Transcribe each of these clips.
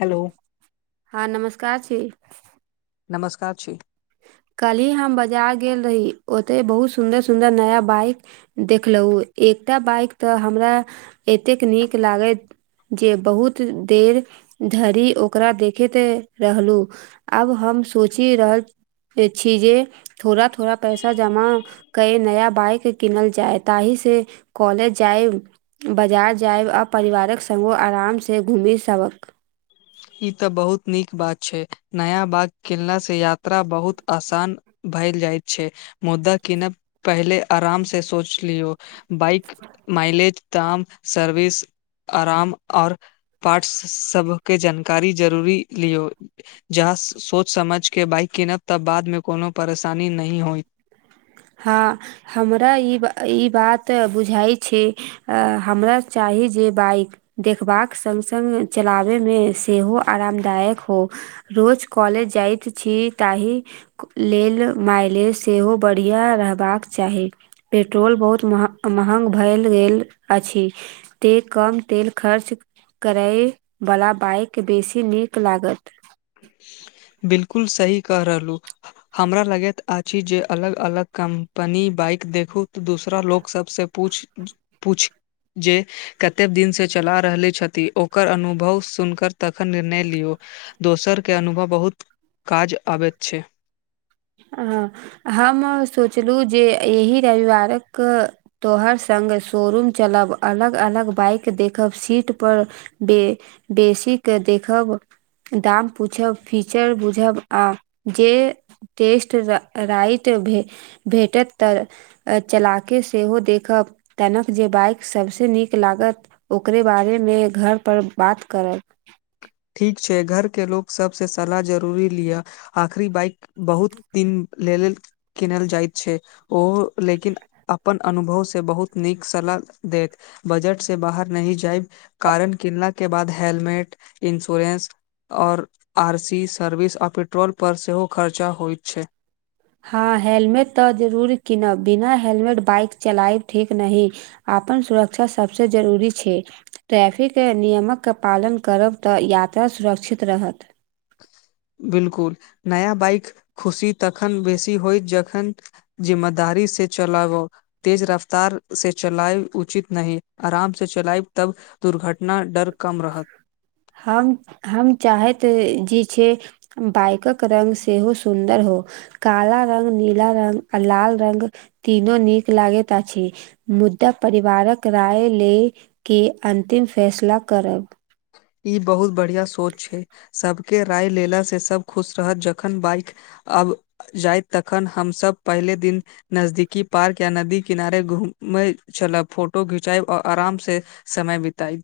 Hello. ह नमस्कार छी नमस्कार छै कल्हि हम बाजार गेल रही ओते बहुत सुंदर सुदर नया बाइ देखलहु एकटा बाइक त हमरा एतेक नीक लागैत जे बहुत देर धरि ओकरा देखैत रहलु आब हम सोचि रहल छी जे। थोड़ा थोड़ा पैसा जमा कए नया बाइक किनल जाय ताहि से कॉलेज जायब बाजार जायब आ परिवारक संग आराम से घूमि सभ ई तऽ बहुत नीक बात छै नया बाग खेलनासँ यात्रा बहुत आसान भइल जाइत छै मुद्दा कीनब पहिले आरामसे सोच लियौ बाइक मइलज ताम सर्विस आराम और पार्ट्स सभ के जानकारी जरूरी लियो। जहा सोच समझ के बाइक किनब तब बादमे कोनो परेशानी नहि होइ हँ हमरा ई बात बुझाइ छै हमरा चाही जे बाइक देखबाक संघ संघ चलाबेमे सेहो आरामदायक हो रोज कॉलेज जाइत छी ताहि लेल माइलेज सेहो बढ़िया रहबाक चाही पेट्रोल बहुत मह महग भए गेल अछि ते कम तेल खर्च करैवला बाइक बेसी नीक लागत बिलकुल सही कह रहलू हमरा लगैत अछि जे अलग अलग कम्पनी बाइक देखू तऽ दोसरा लोक सबसँ पूछ पूछ जे कते दिनसे चला रहले छथि ओकर अनुभव सुन कर तखन निर्णय लियौ दोसर केँ अनुभव बहुत काज आबैत छै हँ हम सोचलहुँ जे एहि रविवारक तोहर संग शोरूम चलब अलग अलग बाइक देखब सीट पर बे बेसी केँ देखब दाम पुछब फीचर बुझब आ जे टेस्ट राइट भे भेटत तऽ चला केँ सेहो देखब तनक जे बाइक सबसे नीक लागत ओकरे बारेमे घर पर बात करब ठीक छै घर केँ लोग सबसे सलाह जरूरी लिअ आखरी बाइक बहुत दिन लेऽ लेल किनल जाइत छै ओ लेकिन अपन अनुभव से बहुत नीक सलाह देत बजट से बाहर नहि जाइब कारण किनला केँ बाद हेलमेट इन्श्योरेंस और आर सी सर्विस आ पेट्रोल पर सेहो खर्चा होइत छै हँ हेलमेट तऽ जरूर कीनब बिना हेलमेट बाइक चलायब ठीक नही आपन सुरक्षा सबसे जरूरी छै ट्रैफिक नियमक पालन करब तऽ यात्रा सुरक्षित रहत बिलकुल नया बइक खुशी तखन बेसी होइ जखन जिम्मेदारी से चलाबौ तेज रफ्तार से चलाई उचित नहि आराम से चलाईब तब दुर्घटना डर कम रहत हम हम चाहैत जी छै बाइकक रंग सेहो सुन्दर हो काल रंग नीला रंग आ लाल रंग तीनो नीक लागैत अछि मुद्दा परिवारक राय ले केँ अंतिम फैसला करब ई बहुत बढ़िया सोच छै सबकेँ राय लेला से सब खुश रहत जखन बाइक आब जाय तखन हमसब पहिले दिन नजदिकी पार्क या नदी किनारे घूममै चलब फोटो घिचाई और आराम से समय बीताइब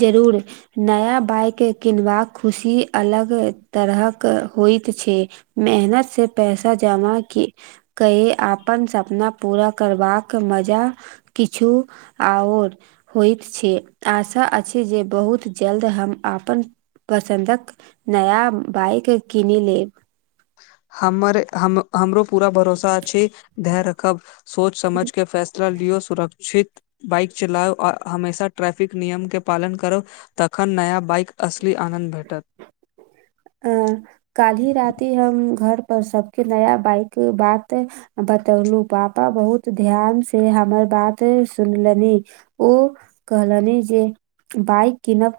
जरूर नया बाइक किनबाका खुशी अलग तरहक होइत छै मेहनत से पैसा जमा कि [unintelligible] अपन सपना पूरा करबाक मजा किछ किछु आओर होइत छै हमरा अछि जे बहुत जल्द हम आपन पसन्दक नया बाइक कीनि लेब हमर हम हमरो पूरा भरोसा अछि धर्य रखब सोच समझ केँ फैसला लियौ सुरक्षित बाइक चलाओ आ हमेशा ट्रैफिक नियम के पालन करो तखन नया बाइक असली आनन्द भेटत अ काल्हि राति हम घर पर सबके नया बाइक बात बतयलू बहुत पापा ध्यान से हमर बात सुनलनि ओ कहलनि जे बाइक कीनब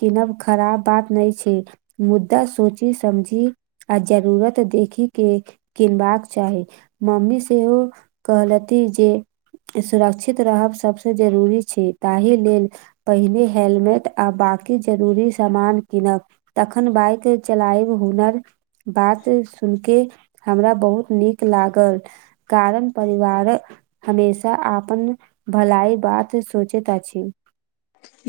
कीनब खराब बात नइ छै मुद्दा सोची समझी आ जरूरत देखी के किनबाक चाही मम्मी सेहो कहलती जे सुरक्षित रहब सभसँ जरूरी छै ताहि लैल पहिने हेलमेट आ बाकी जरूरी सामान किनब तखन बाइक चलाय हुनर बात सुन के हमरा बहुत नीक लागल कारण परिबार हमेशा आपन भलाई बात सोचैत अछि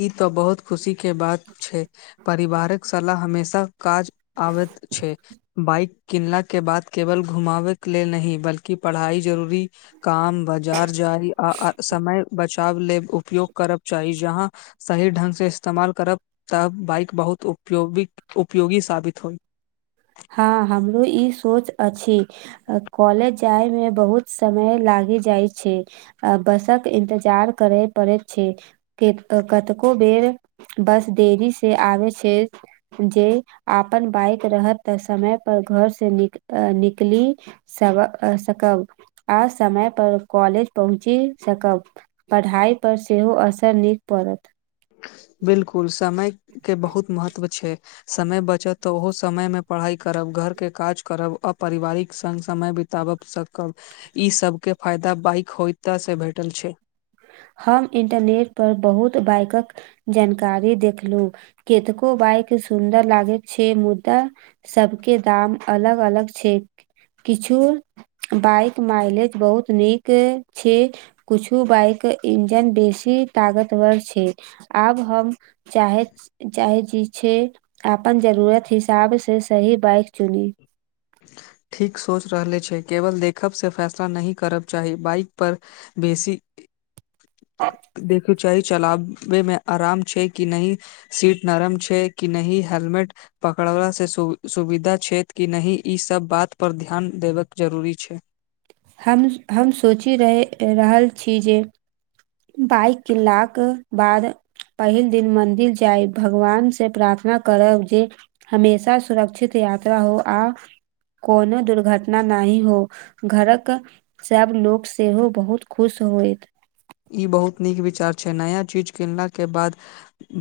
ई तऽ बहुत खुशी के बात छै परिवारक सलाह हमेशा काज आैत छैबाइक किनला के बाद केवल घुमाबै के लेल नहि बल्कि पढ़ाई जरूरी काम बाजार जाइ आ समय बचाव ल उपयोग करब चाही जहा सही ढ्ंग से इस्तेमाल करब तब बाइक बहुत उपयोगी उपयोगी साबित होइ हँ हमरो ई सोच अछि कॉलेज जाय मे बहुत समय लागि जाइ छै बसक इन्तजार करै पड़ैत छै के कतको बेर बस देरी से आबै छै जे अपन बाइक रहत तऽ समय पर घर से न निकली सकब आ समय पर कॉलेज पहुँची सकब पढ़ाइप सेहो असर निक पड़त बिलकुल समय के बहुत महत्व छै समय बचत तऽ ओहो समय मे पढ़ाई करब घर के काज करब आ पारिवारिक संग समय ब ब स कब ई सब के फायदा बाइक होय से भेटल छै हम इंटरनेट पर बहुत बाइकक जानकारी देखलू केतको बाइक सुन्दर लागैत छै मुदा सबके दाम अलग अलग छै किछु बाइक माइलेज बहुत नीक छै कुछु बाइक इंजन बेसी तागतवर छै आब हम चाहैत चाहे जे छै अपन जरूरत हिसाब से सही बाइक चुनी ठीक सोच रहले छै केवल देखब से फैसला नहि करब चाही बाइक पर बेसी आँ देखू चाही चलाबे मे आराम छै कि नहि सीट नरम छै कि नह हेलमेट पकड़ला से सु सुविधा छै कि नहिह ई सब बात पर ध्यान देबे जरूरी छै हम हम सोचि रहि रहल छीय जे बाइक कीन्लाक बाद पहिल दिन मंन्दिर जाय भगवान से प्रार्थना करब जे हमेशा सुरक्षित यात्रा हो आ कोनो दुर्घटना नहि हो घरकऽ सभ लोकोग सेहो बहुत खुश होयत ई बहुत नीक विचार छै नया चीज किनला के बाद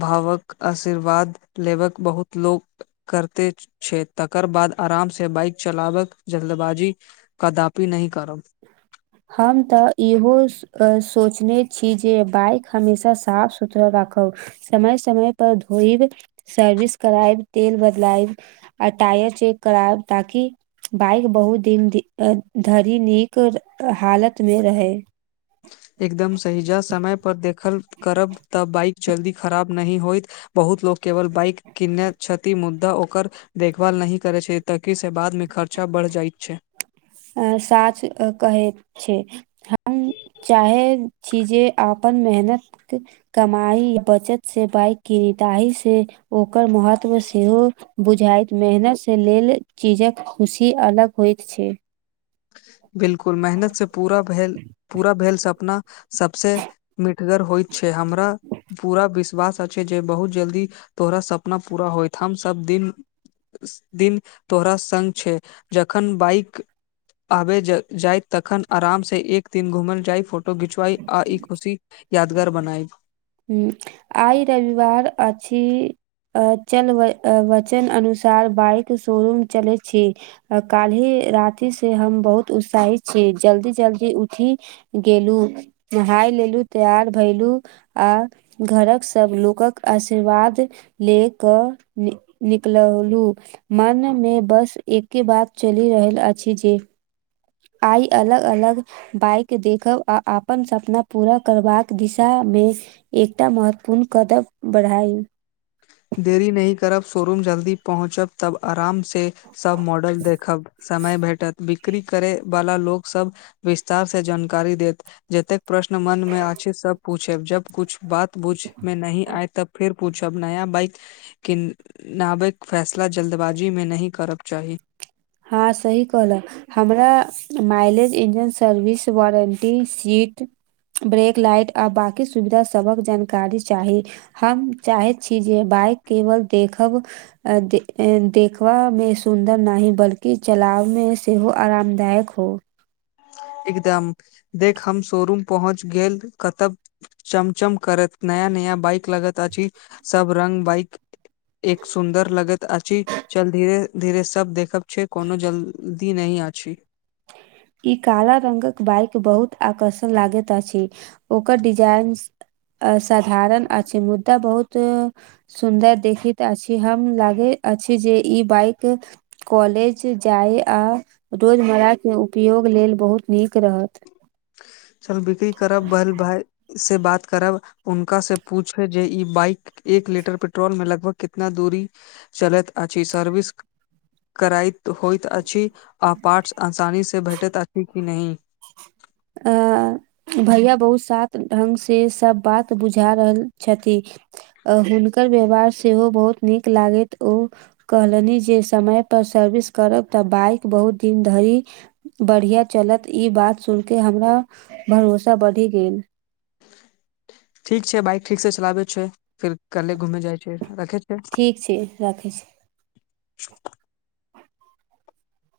भावक आशीर्वाद लेब कऽ बहुत लोक करते छै तकर बाद आरामसँ बाइक चलाबक जल्दबाजी कदापि नहि करब हम त इहो सोचने छी जे बाइक हमेशा साफ सुथरा राखब समय समय पर धोइब सर्विस करायब तेल बदला यब टायर चेक करायब ताकि बाइक बहुत दिन धरि नीक हालत मे रहै एकदम सहिजा समय पर देखलऽ करब तब बाइक जल्दी खराब नहि होइत बहुत लोक केवल बाइक किने क्षति मुद्दा ओकर देखभाल नहि करै छै, तकि से बादमे खर्चा बढ़ जाइत छै आ साच कहै छै हम चाहे चीजे अपन मेहनत कमाई बचत से बाइक करदाही से ओकर महत्व सेहो बुझाइत मेहनत से लेलऽ चीजक खुशी अलग होइत छै बिल्कूल मेहनत से पूरा भेल पूरा भेल सपना सभसे मिठगर होइत छै, हमरा पूरा विश्वास अछि जे बहुत जल्दी तोरा सपना पूरा होयत हम सभ दिन। दिन तोहरा सँ छै जखन बाइक आबे जाय तखन आरामसे एक दिन घूमल जाय फोटो घिचवई आ ई खुशी यादगार बनाइ। हु, आइ रविवार अछि अचल वचन अनुसार बाइक शोरूम चलै छै। काल्हि रातिसँ हम बहुत उत्साहित छी जल्दी जल्दी उठी गेलु नहाय लेलु तैयार भलु आ घरक सभ लोक कऽ आशीर्वाद ले कऽ निकलू मनमे बस एके बात चलि रहल अछि जे आइ अलग अलग। बाइक देखब आ अपन सपना पूरा करबा कऽ दिशा मे एकटा महत्वपूर्ण कदम बढ़ाई। देरी नहि करब शोरूम जल्दी पहुँचब तब आरामसँ सभ मॉडल देखब समय भेटत ब नोकरी करे वाला लोकोग सभ विस्तार से जानकारी देत जतेक प्रश्न मन मे आ छै सभ पूछे जब कुछ बात बूझ मे नहि आय तब फेर पूछ अपना बाइक केनाबिक फैसला जल्दबाजीमे नहि करब चाही ह सही कहल हमरा mileage engine service warranty seat brake light आ बाकी सुविधा सभक जानकारी चाही हम चाहैत छै जे बाइक केवल देखब देखबा मे सुन्दर नहि बल्कि के चलाबमे सेहो आरामदायक हो एकदम देख हम शोरूम पहुँच गेल कतब चमचम करत नया नया बइक लगत अछि सब रंग बाइक एक सुन्दर लगत अछि चल धीरे धीरे सब देखब छै कोनो जल्दी नहि अछि ई काला रंगक बाइक बहुत आकर्षक लागेता अछि ओकर डिजाइन अऽ सधारण अछि मुद्दा बहुत सुन्दर देखैत अछि हम लागे अछि जे ई बाइक कॉलेज जाय आ रोजमर्राके उपयोग लेल बहुत नीक रहत चल बिक्री करब बैल भाय से बात करब उनका से पूछे जे ई बाइक एक लीटर पेट्रोल मे लगभग कितना दूरी चलैत अ अछिी सर्विस करइत होइत अछि आ पार्ट्स आसानी से भेटैत अछि कि नही आ [unintelligible] भैया बहुत साथ ढंग से सब बात बुझा रहल छथि अ हुनकर व्यवहार सेहो बहुत नीक लागैत ओ कहलनि जे समय पर सर्विस करब तऽ बाइक बहुत दिन धरि बढ़िया चलत ई बात सुन के हमरा भरोसा बढ़ि गेल ठीक छै बाइक ठीक से चलाबे छ फिर कले घुमे जाय छै राखे छै ठीक छै राखै छी [inaudible]